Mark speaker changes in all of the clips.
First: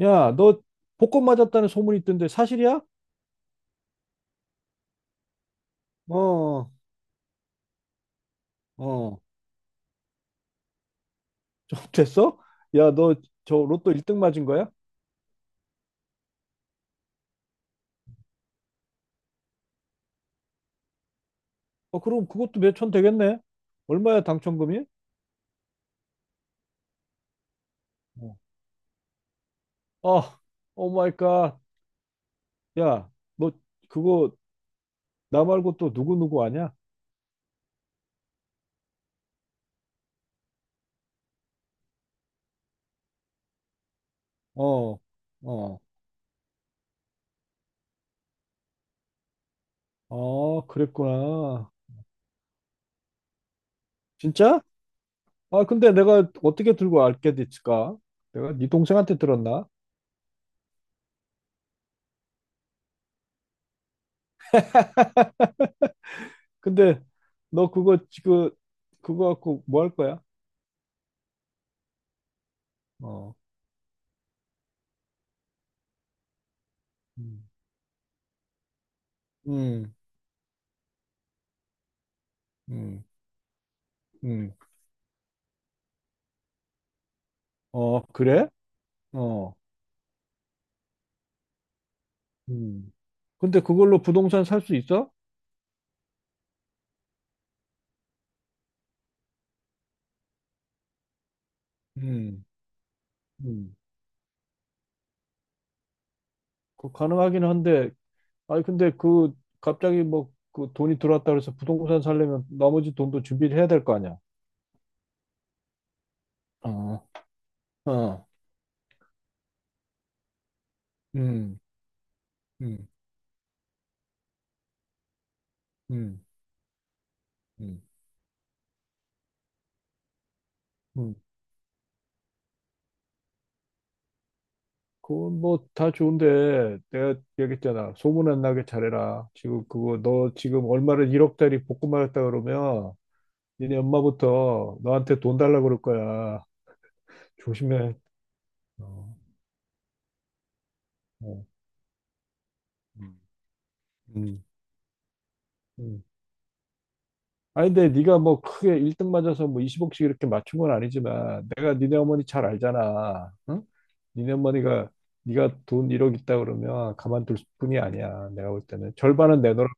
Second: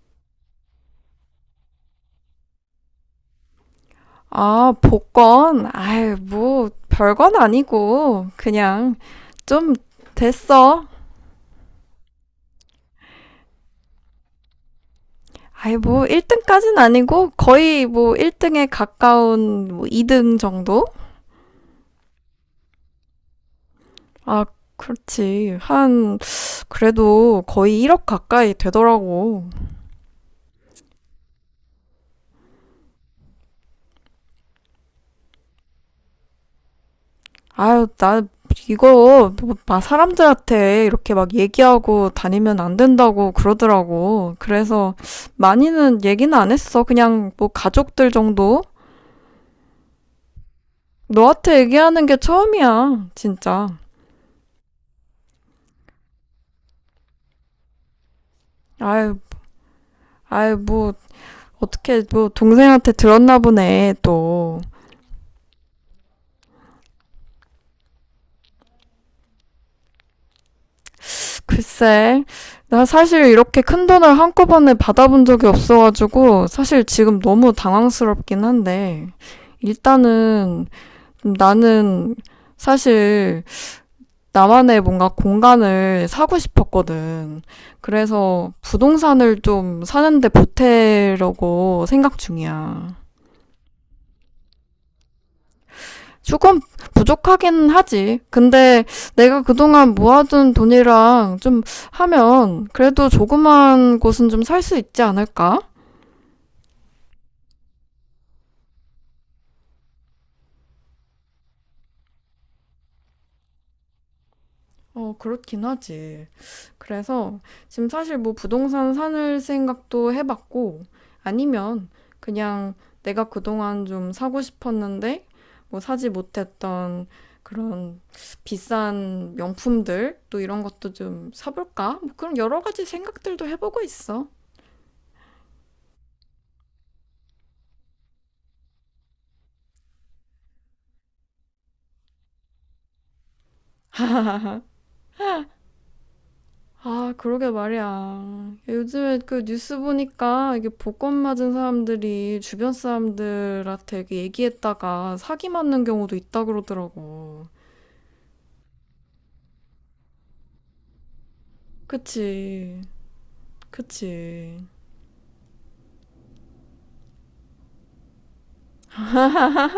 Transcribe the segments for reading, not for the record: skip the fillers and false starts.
Speaker 1: 야, 너 복권 맞았다는 소문이 있던데 사실이야?
Speaker 2: 아, 복권? 아유, 뭐,
Speaker 1: 어,
Speaker 2: 별건 아니고, 그냥,
Speaker 1: 어,
Speaker 2: 좀, 됐어.
Speaker 1: 좀 됐어? 야, 너 저 로또 1등 맞은 거야?
Speaker 2: 아유, 뭐, 1등까진 아니고, 거의 뭐, 1등에 가까운, 뭐, 2등 정도?
Speaker 1: 어, 그럼 그것도 몇 천 되겠네? 얼마야
Speaker 2: 아,
Speaker 1: 당첨금이?
Speaker 2: 그렇지. 한, 그래도 거의 1억
Speaker 1: 어,
Speaker 2: 가까이 되더라고.
Speaker 1: 아, 오 마이 갓. 야, 너 그거 나 말고 또 누구누구 아냐?
Speaker 2: 아유, 나, 이거, 뭐, 막 사람들한테 이렇게 막 얘기하고 다니면 안 된다고 그러더라고. 그래서,
Speaker 1: 어, 어,
Speaker 2: 많이는 얘기는 안 했어. 그냥, 뭐, 가족들 정도?
Speaker 1: 어,
Speaker 2: 너한테
Speaker 1: 그랬구나.
Speaker 2: 얘기하는 게 처음이야, 진짜.
Speaker 1: 진짜? 아, 근데 내가 어떻게 들고 알게 됐을까? 내가 네 동생한테
Speaker 2: 아유,
Speaker 1: 들었나?
Speaker 2: 아유, 뭐, 어떻게, 뭐, 동생한테 들었나 보네, 또.
Speaker 1: 근데 너 그거 지금 그거 갖고 뭐 할 거야?
Speaker 2: 글쎄, 나 사실
Speaker 1: 어.
Speaker 2: 이렇게 큰 돈을 한꺼번에 받아본 적이 없어가지고, 사실 지금
Speaker 1: 음,
Speaker 2: 너무 당황스럽긴 한데,
Speaker 1: 음,
Speaker 2: 일단은, 나는,
Speaker 1: 음,
Speaker 2: 사실,
Speaker 1: 음.
Speaker 2: 나만의 뭔가 공간을 사고 싶었거든.
Speaker 1: 어, 그래?
Speaker 2: 그래서 부동산을
Speaker 1: 어,
Speaker 2: 좀 사는데 보태려고 생각
Speaker 1: 음.
Speaker 2: 중이야.
Speaker 1: 근데 그걸로 부동산 살 수 있어?
Speaker 2: 조금 부족하긴 하지. 근데 내가 그동안 모아둔 돈이랑 좀
Speaker 1: 음,
Speaker 2: 하면 그래도
Speaker 1: 음.
Speaker 2: 조그만 곳은 좀 살 수 있지 않을까?
Speaker 1: 그 가능하긴 한데, 아니, 근데 그, 갑자기 뭐, 그 돈이 들어왔다 그래서 부동산 살려면 나머지 돈도 준비를 해야 될 거 아니야?
Speaker 2: 어, 그렇긴 하지.
Speaker 1: 어,
Speaker 2: 그래서 지금 사실
Speaker 1: 어,
Speaker 2: 뭐 부동산 사는 생각도 해봤고
Speaker 1: 음,
Speaker 2: 아니면 그냥
Speaker 1: 음,
Speaker 2: 내가 그동안 좀 사고 싶었는데 뭐 사지
Speaker 1: 음,
Speaker 2: 못했던
Speaker 1: 음,
Speaker 2: 그런 비싼 명품들 또 이런 것도
Speaker 1: 음.
Speaker 2: 좀 사볼까? 뭐 그런 여러 가지 생각들도 해보고 있어.
Speaker 1: 그건 뭐 다 좋은데, 내가 얘기했잖아. 소문 안 나게 잘해라. 지금 그거, 너 지금 얼마를 1억짜리 복구 말했다 그러면, 니네 엄마부터 너한테 돈 달라고 그럴 거야.
Speaker 2: 아, 그러게
Speaker 1: 조심해.
Speaker 2: 말이야.
Speaker 1: 어,
Speaker 2: 요즘에 그 뉴스 보니까 이게 복권
Speaker 1: 어,
Speaker 2: 맞은 사람들이 주변
Speaker 1: 음.
Speaker 2: 사람들한테 이렇게
Speaker 1: 음.
Speaker 2: 얘기했다가 사기 맞는
Speaker 1: 음.
Speaker 2: 경우도 있다 그러더라고.
Speaker 1: 아니, 근데 네가 뭐 크게 1등 맞아서 뭐 20억씩 이렇게 맞춘 건 아니지만 내가 니네 어머니 잘
Speaker 2: 그치,
Speaker 1: 알잖아. 응? 니네
Speaker 2: 그치.
Speaker 1: 어머니가 네가 돈 1억 있다 그러면 가만둘 뿐이 아니야. 내가 볼 때는 절반은 내놓으라.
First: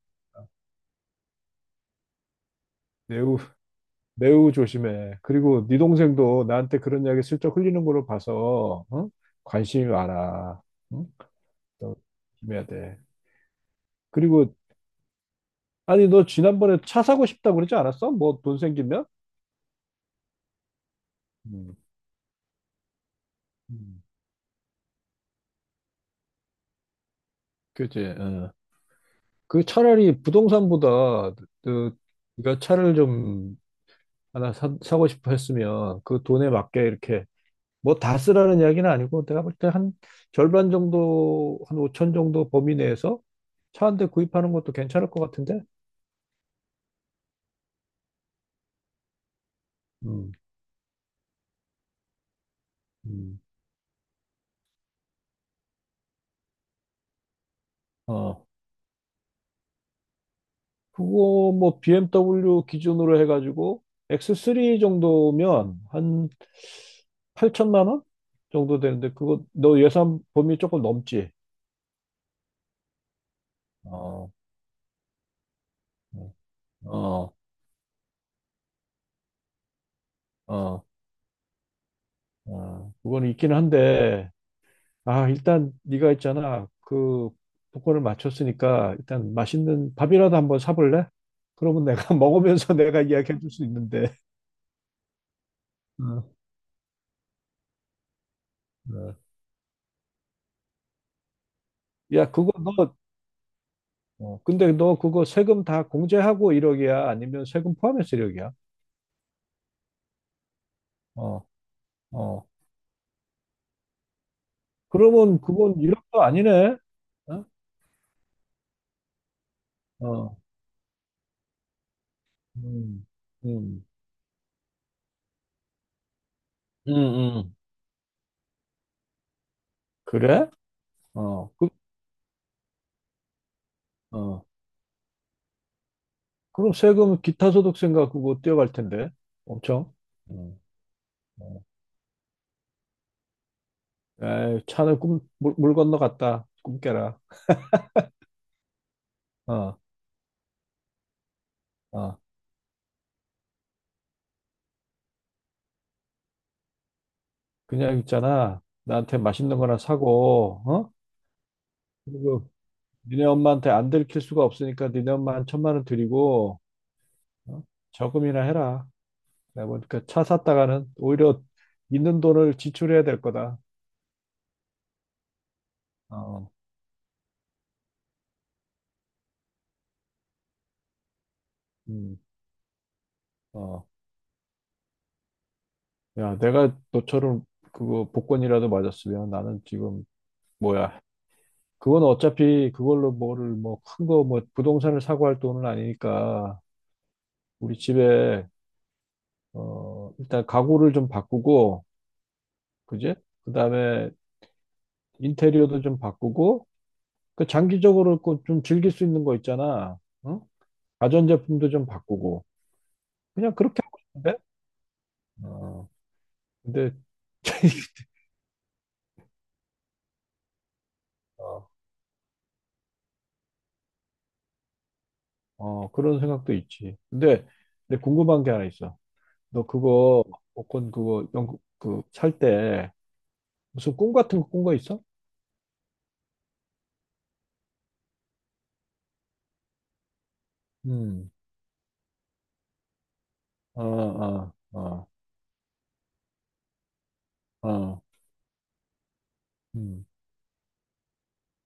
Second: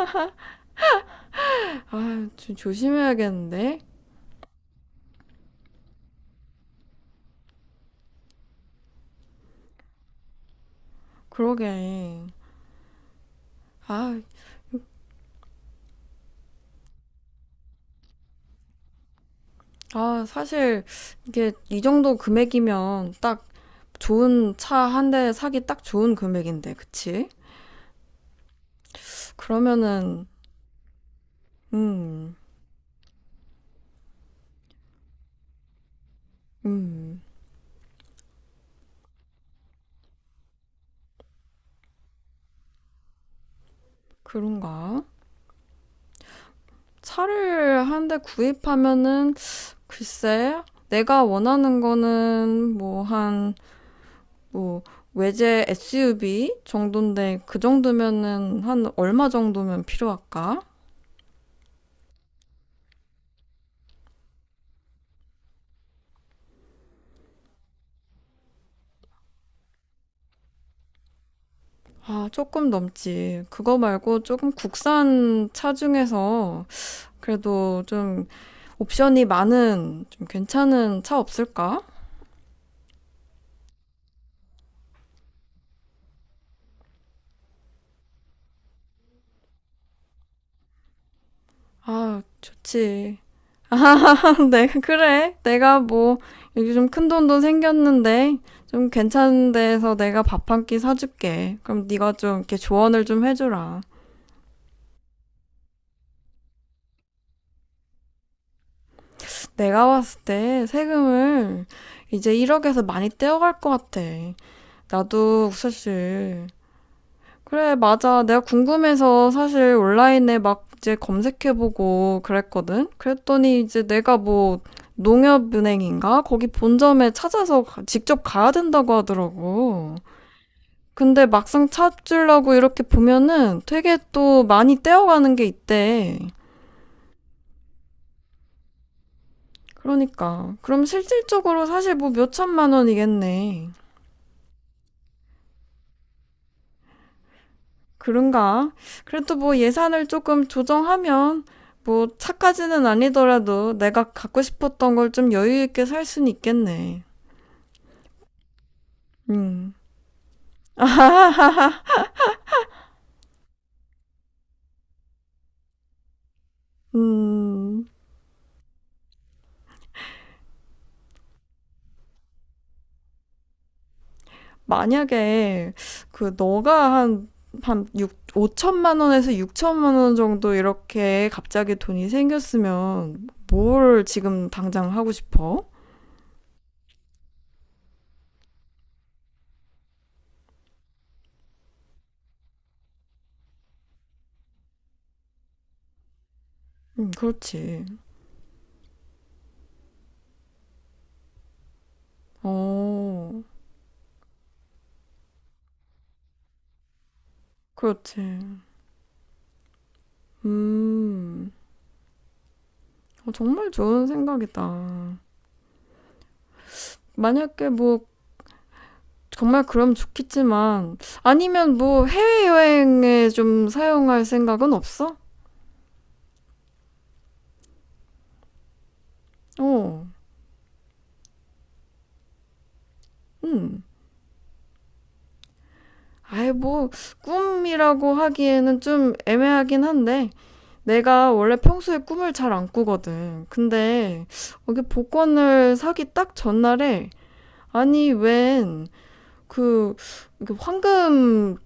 Speaker 2: 아, 좀
Speaker 1: 매우
Speaker 2: 조심해야겠는데?
Speaker 1: 매우 조심해. 그리고 네 동생도 나한테 그런 이야기 슬쩍 흘리는 걸로 봐서 어? 관심이 많아. 응? 또
Speaker 2: 그러게.
Speaker 1: 조심해야 돼.
Speaker 2: 아,
Speaker 1: 그리고 아니, 너 지난번에 차 사고 싶다고 그러지 않았어? 뭐 돈 생기면?
Speaker 2: 아, 사실 이게
Speaker 1: 음,
Speaker 2: 이 정도 금액이면 딱
Speaker 1: 음,
Speaker 2: 좋은 차 한 대 사기 딱 좋은 금액인데, 그치?
Speaker 1: 그지. 어. 그 차라리
Speaker 2: 그러면은,
Speaker 1: 부동산보다 그
Speaker 2: 음,
Speaker 1: 네가 차를 좀 하나 사고 싶어 했으면 그 돈에 맞게
Speaker 2: 음,
Speaker 1: 이렇게 뭐 다 쓰라는 이야기는 아니고 내가 볼 때 한 절반 정도 한 5천 정도 범위 내에서 차 한 대 구입하는 것도
Speaker 2: 그런가?
Speaker 1: 괜찮을 것 같은데.
Speaker 2: 차를 한 대 구입하면은
Speaker 1: 음,
Speaker 2: 글쎄 내가 원하는 거는 뭐
Speaker 1: 음.
Speaker 2: 한 뭐 외제 SUV 정도인데 그
Speaker 1: 어,
Speaker 2: 정도면은 한 얼마 정도면 필요할까?
Speaker 1: 그거 뭐 BMW 기준으로 해가지고 X3 정도면 한 8천만 원 정도 되는데 그거 너 예산 범위 조금 넘지?
Speaker 2: 아, 조금 넘지. 그거 말고
Speaker 1: 어,
Speaker 2: 조금 국산 차 중에서
Speaker 1: 어,
Speaker 2: 그래도 좀 옵션이 많은 좀
Speaker 1: 어,
Speaker 2: 괜찮은 차 없을까?
Speaker 1: 어. 그건 있긴 한데 아 일단 네가 있잖아 그 복권을 맞췄으니까 일단 맛있는 밥이라도 한번 사볼래? 그러면 내가
Speaker 2: 아,
Speaker 1: 먹으면서 내가
Speaker 2: 좋지.
Speaker 1: 이야기해 줄 수
Speaker 2: 아,
Speaker 1: 있는데.
Speaker 2: 네, 그래. 내가 뭐,
Speaker 1: 어,
Speaker 2: 여기 좀 큰 돈도 생겼는데, 좀
Speaker 1: 어.
Speaker 2: 괜찮은 데서 내가 밥 한 끼 사줄게. 그럼 네가
Speaker 1: 야,
Speaker 2: 좀
Speaker 1: 그거
Speaker 2: 이렇게
Speaker 1: 너
Speaker 2: 조언을 좀 해주라.
Speaker 1: 어, 근데 너 그거 세금 다 공제하고 1억이야? 아니면 세금 포함해서 1억이야?
Speaker 2: 내가 봤을 때
Speaker 1: 어,
Speaker 2: 세금을 이제
Speaker 1: 어.
Speaker 2: 1억에서 많이 떼어갈 것 같아.
Speaker 1: 그러면
Speaker 2: 나도
Speaker 1: 그건 1억도
Speaker 2: 사실.
Speaker 1: 아니네? 어?
Speaker 2: 그래, 맞아. 내가 궁금해서 사실
Speaker 1: 어.
Speaker 2: 온라인에 막 이제 검색해보고 그랬거든?
Speaker 1: 음,
Speaker 2: 그랬더니
Speaker 1: 음,
Speaker 2: 이제 내가 뭐, 농협은행인가? 거기
Speaker 1: 음,
Speaker 2: 본점에
Speaker 1: 음.
Speaker 2: 찾아서 직접 가야 된다고 하더라고.
Speaker 1: 그래?
Speaker 2: 근데
Speaker 1: 어,
Speaker 2: 막상
Speaker 1: 그,
Speaker 2: 찾으려고 이렇게 보면은 되게 또
Speaker 1: 어.
Speaker 2: 많이 떼어가는 게 있대.
Speaker 1: 그럼 세금 기타 소득 생각 그거 뛰어갈 텐데. 엄청.
Speaker 2: 그러니까.
Speaker 1: 음,
Speaker 2: 그럼
Speaker 1: 어.
Speaker 2: 실질적으로 사실 뭐 몇천만 원이겠네.
Speaker 1: 에이, 차는 꿈, 물 건너 갔다. 꿈 깨라.
Speaker 2: 그런가? 그래도 뭐
Speaker 1: 어,
Speaker 2: 예산을 조금 조정하면 뭐
Speaker 1: 어.
Speaker 2: 차까지는 아니더라도 내가 갖고 싶었던 걸 좀 여유 있게 살 수는 있겠네.
Speaker 1: 그냥 있잖아. 나한테 맛있는
Speaker 2: 음.
Speaker 1: 거나 사고, 어? 그리고 니네 엄마한테 안 들킬 수가 없으니까 니네 엄마 한 천만 원 드리고 어?
Speaker 2: 음.
Speaker 1: 저금이나 해라. 내가 보니까 차 샀다가는 오히려 있는 돈을 지출해야 될 거다.
Speaker 2: 만약에 그
Speaker 1: 어,
Speaker 2: 너가 한한 6, 5천만 원에서 6천만 원 정도 이렇게 갑자기 돈이
Speaker 1: 음,
Speaker 2: 생겼으면
Speaker 1: 어.
Speaker 2: 뭘 지금 당장 하고 싶어?
Speaker 1: 야, 내가 너처럼 그거 복권이라도 맞았으면 나는 지금 뭐야? 그건 어차피 그걸로 뭐를 뭐 큰 거 뭐 부동산을 사고 할 돈은 아니니까 우리
Speaker 2: 그렇지.
Speaker 1: 집에 어 일단 가구를 좀 바꾸고 그지?
Speaker 2: 어,
Speaker 1: 그다음에 인테리어도 좀 바꾸고 그 장기적으로 그
Speaker 2: 그렇지.
Speaker 1: 좀 즐길 수 있는 거 있잖아. 응?
Speaker 2: 음,
Speaker 1: 가전제품도 좀 바꾸고.
Speaker 2: 어,
Speaker 1: 그냥
Speaker 2: 정말
Speaker 1: 그렇게 하고
Speaker 2: 좋은
Speaker 1: 싶은데?
Speaker 2: 생각이다.
Speaker 1: 어, 근데,
Speaker 2: 만약에 뭐 정말 그럼 좋겠지만
Speaker 1: 어,
Speaker 2: 아니면 뭐 해외여행에 좀 사용할 생각은 없어?
Speaker 1: 어, 그런 생각도 있지. 근데 궁금한 게 하나 있어. 너
Speaker 2: 어,
Speaker 1: 그거, 복권 그거, 영, 그, 살 때,
Speaker 2: 음.
Speaker 1: 무슨 꿈 같은 거 꾼 거 있어?
Speaker 2: 아이, 뭐, 꿈이라고 하기에는 좀 애매하긴 한데, 내가
Speaker 1: 음,
Speaker 2: 원래 평소에 꿈을 잘 안 꾸거든.
Speaker 1: 어,
Speaker 2: 근데,
Speaker 1: 어,
Speaker 2: 여기
Speaker 1: 어,
Speaker 2: 복권을 사기 딱 전날에,
Speaker 1: 어,
Speaker 2: 아니, 웬, 그,
Speaker 1: 음,
Speaker 2: 황금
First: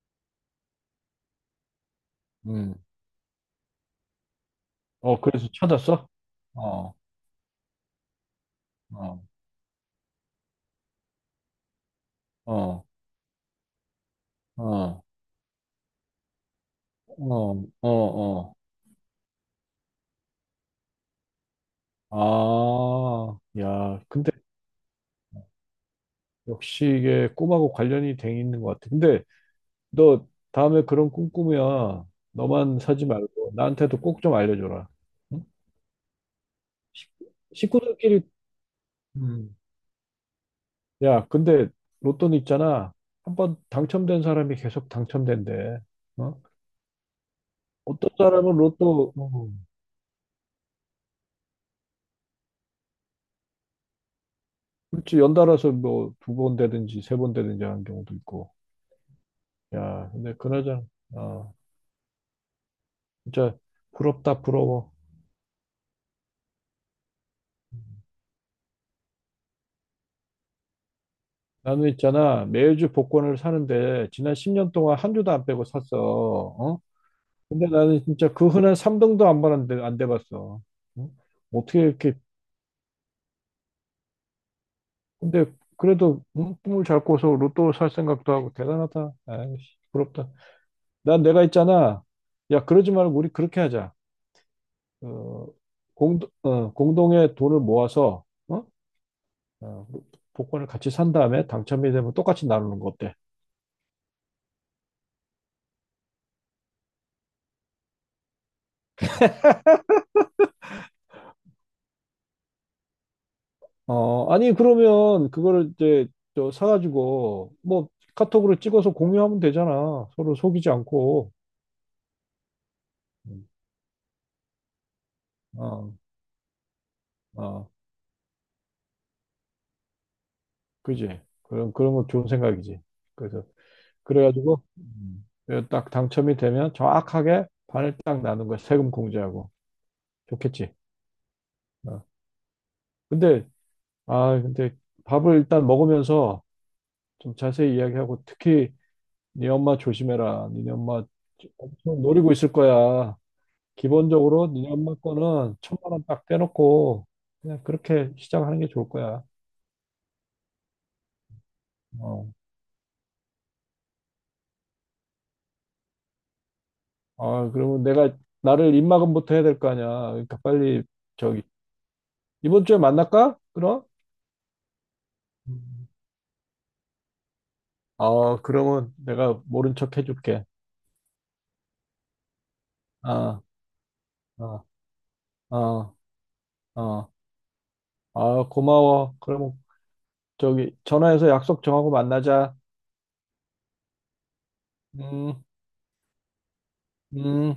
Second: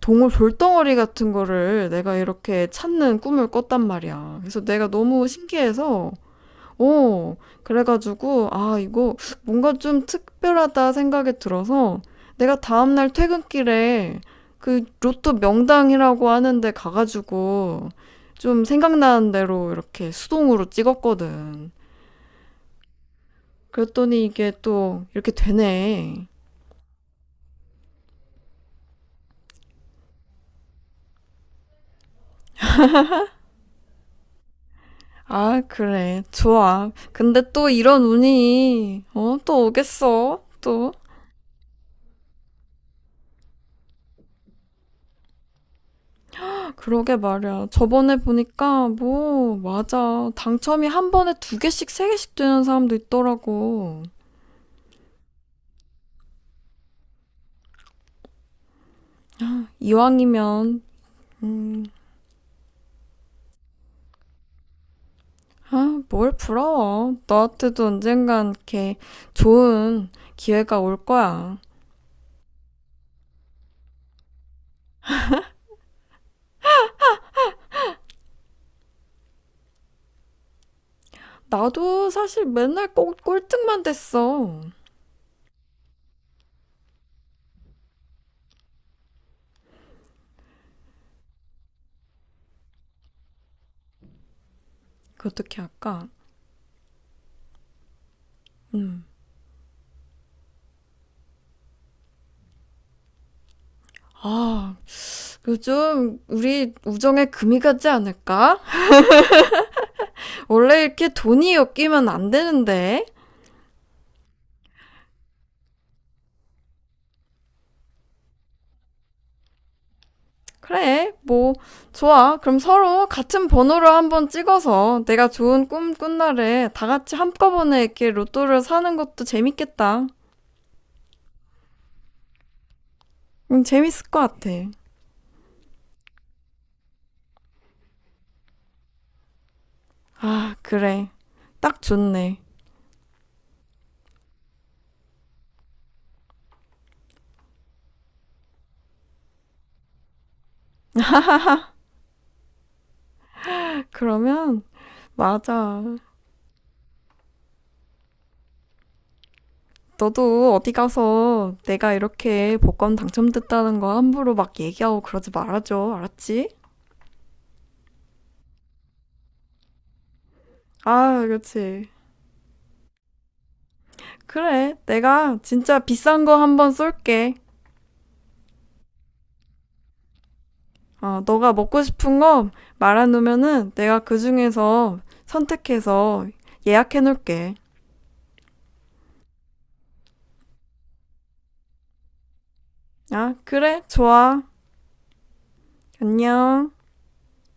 Speaker 2: 동물 돌덩어리 같은 거를 내가 이렇게
Speaker 1: 음.
Speaker 2: 찾는 꿈을 꿨단 말이야. 그래서 내가
Speaker 1: 어,
Speaker 2: 너무
Speaker 1: 그래서 찾았어?
Speaker 2: 신기해서,
Speaker 1: 어,
Speaker 2: 어. 그래가지고 아 이거
Speaker 1: 어,
Speaker 2: 뭔가 좀 특별하다 생각이 들어서 내가
Speaker 1: 어,
Speaker 2: 다음날 퇴근길에 그
Speaker 1: 어,
Speaker 2: 로또 명당이라고 하는데
Speaker 1: 어,
Speaker 2: 가가지고
Speaker 1: 어, 어.
Speaker 2: 좀 생각나는 대로 이렇게 수동으로 찍었거든.
Speaker 1: 아, 야,
Speaker 2: 그랬더니
Speaker 1: 근데
Speaker 2: 이게 또 이렇게 되네.
Speaker 1: 역시 이게 꿈하고 관련이 돼 있는 것 같아. 근데 너 다음에 그런 꿈 꾸면 너만 사지 말고 나한테도 꼭 좀 알려줘라. 응?
Speaker 2: 아, 그래. 좋아.
Speaker 1: 식-
Speaker 2: 근데 또 이런
Speaker 1: 식구들끼리
Speaker 2: 운이, 어,
Speaker 1: 음.
Speaker 2: 또 오겠어. 또.
Speaker 1: 야, 근데 로또는 있잖아. 한번 당첨된 사람이 계속 당첨된대. 어?
Speaker 2: 그러게 말이야.
Speaker 1: 어떤
Speaker 2: 저번에
Speaker 1: 사람은
Speaker 2: 보니까
Speaker 1: 로또 어,
Speaker 2: 뭐 맞아. 당첨이 한 번에 두 개씩 세 개씩 되는 사람도 있더라고.
Speaker 1: 그렇지 연달아서 뭐 두 번 되든지 세 번 되든지 하는 경우도 있고. 야, 근데
Speaker 2: 이왕이면
Speaker 1: 그나저나 아,
Speaker 2: 음,
Speaker 1: 진짜 부럽다 부러워.
Speaker 2: 아, 뭘 부러워. 너한테도 언젠간 이렇게 좋은 기회가 올 거야.
Speaker 1: 나는 있잖아, 매주 복권을 사는데, 지난 10년 동안 한 주도 안 빼고 샀어. 어? 근데 나는 진짜 그 흔한 3등도 안 받았는데, 안 돼봤어. 응? 어떻게
Speaker 2: 나도
Speaker 1: 이렇게,
Speaker 2: 사실 맨날 꼭 꼴등만 됐어.
Speaker 1: 근데 그래도 응? 꿈을 잘 꿔서 로또 살 생각도 하고, 대단하다. 아이씨, 부럽다. 난 내가 있잖아. 야, 그러지 말고 우리 그렇게 하자.
Speaker 2: 그
Speaker 1: 어,
Speaker 2: 어떻게 할까?
Speaker 1: 공, 공동의 돈을 모아서, 어?
Speaker 2: 음.
Speaker 1: 어, 복권을 같이 산 다음에 당첨이 되면 똑같이 나누는 거 어때?
Speaker 2: 아, 요즘 우리 우정에 금이 가지 않을까? 원래 이렇게 돈이 엮이면 안 되는데.
Speaker 1: 어, 아니, 그러면 그거를 이제 저 사가지고 뭐 카톡으로 찍어서 공유하면 되잖아. 서로 속이지
Speaker 2: 그래,
Speaker 1: 않고.
Speaker 2: 뭐, 좋아. 그럼 서로 같은
Speaker 1: 음,
Speaker 2: 번호로 한번 찍어서 내가 좋은 꿈
Speaker 1: 어,
Speaker 2: 꾼 날에 다 같이
Speaker 1: 어,
Speaker 2: 한꺼번에 이렇게 로또를 사는 것도 재밌겠다.
Speaker 1: 그지. 그런 거 좋은 생각이지. 그래서,
Speaker 2: 응, 재밌을 것 같아.
Speaker 1: 그래가지고, 그래서 딱 당첨이 되면 정확하게 반을 딱 나눈 거야. 세금 공제하고.
Speaker 2: 아,
Speaker 1: 좋겠지.
Speaker 2: 그래. 딱
Speaker 1: 어.
Speaker 2: 좋네.
Speaker 1: 근데, 근데 밥을 일단 먹으면서 좀 자세히 이야기하고 특히 네 엄마 조심해라. 니네 엄마 엄청 노리고 있을 거야. 기본적으로
Speaker 2: 그러면,
Speaker 1: 니네 엄마 거는
Speaker 2: 맞아.
Speaker 1: 천만 원 딱 떼놓고 그냥 그렇게 시작하는 게 좋을 거야.
Speaker 2: 너도 어디 가서 내가
Speaker 1: 어.
Speaker 2: 이렇게 복권 당첨됐다는 거 함부로 막 얘기하고 그러지 말아줘. 알았지?
Speaker 1: 아, 그러면 내가 나를 입막부터 해야 될 거 아니야. 그러니까 빨리
Speaker 2: 아,
Speaker 1: 저기
Speaker 2: 그렇지.
Speaker 1: 이번 주에 만날까? 그럼?
Speaker 2: 그래. 내가 진짜
Speaker 1: 음.
Speaker 2: 비싼 거 한번 쏠게.
Speaker 1: 어, 그러면 내가 모른 척 해줄게.
Speaker 2: 어, 너가 먹고 싶은 거
Speaker 1: 아,
Speaker 2: 말해놓으면은 내가 그
Speaker 1: 아,
Speaker 2: 중에서
Speaker 1: 아,
Speaker 2: 선택해서
Speaker 1: 아,
Speaker 2: 예약해놓을게.
Speaker 1: 아, 고마워. 그러면 저기 전화해서 약속 정하고 만나자.
Speaker 2: 아, 그래? 좋아.
Speaker 1: 음,
Speaker 2: 안녕.
Speaker 1: 음.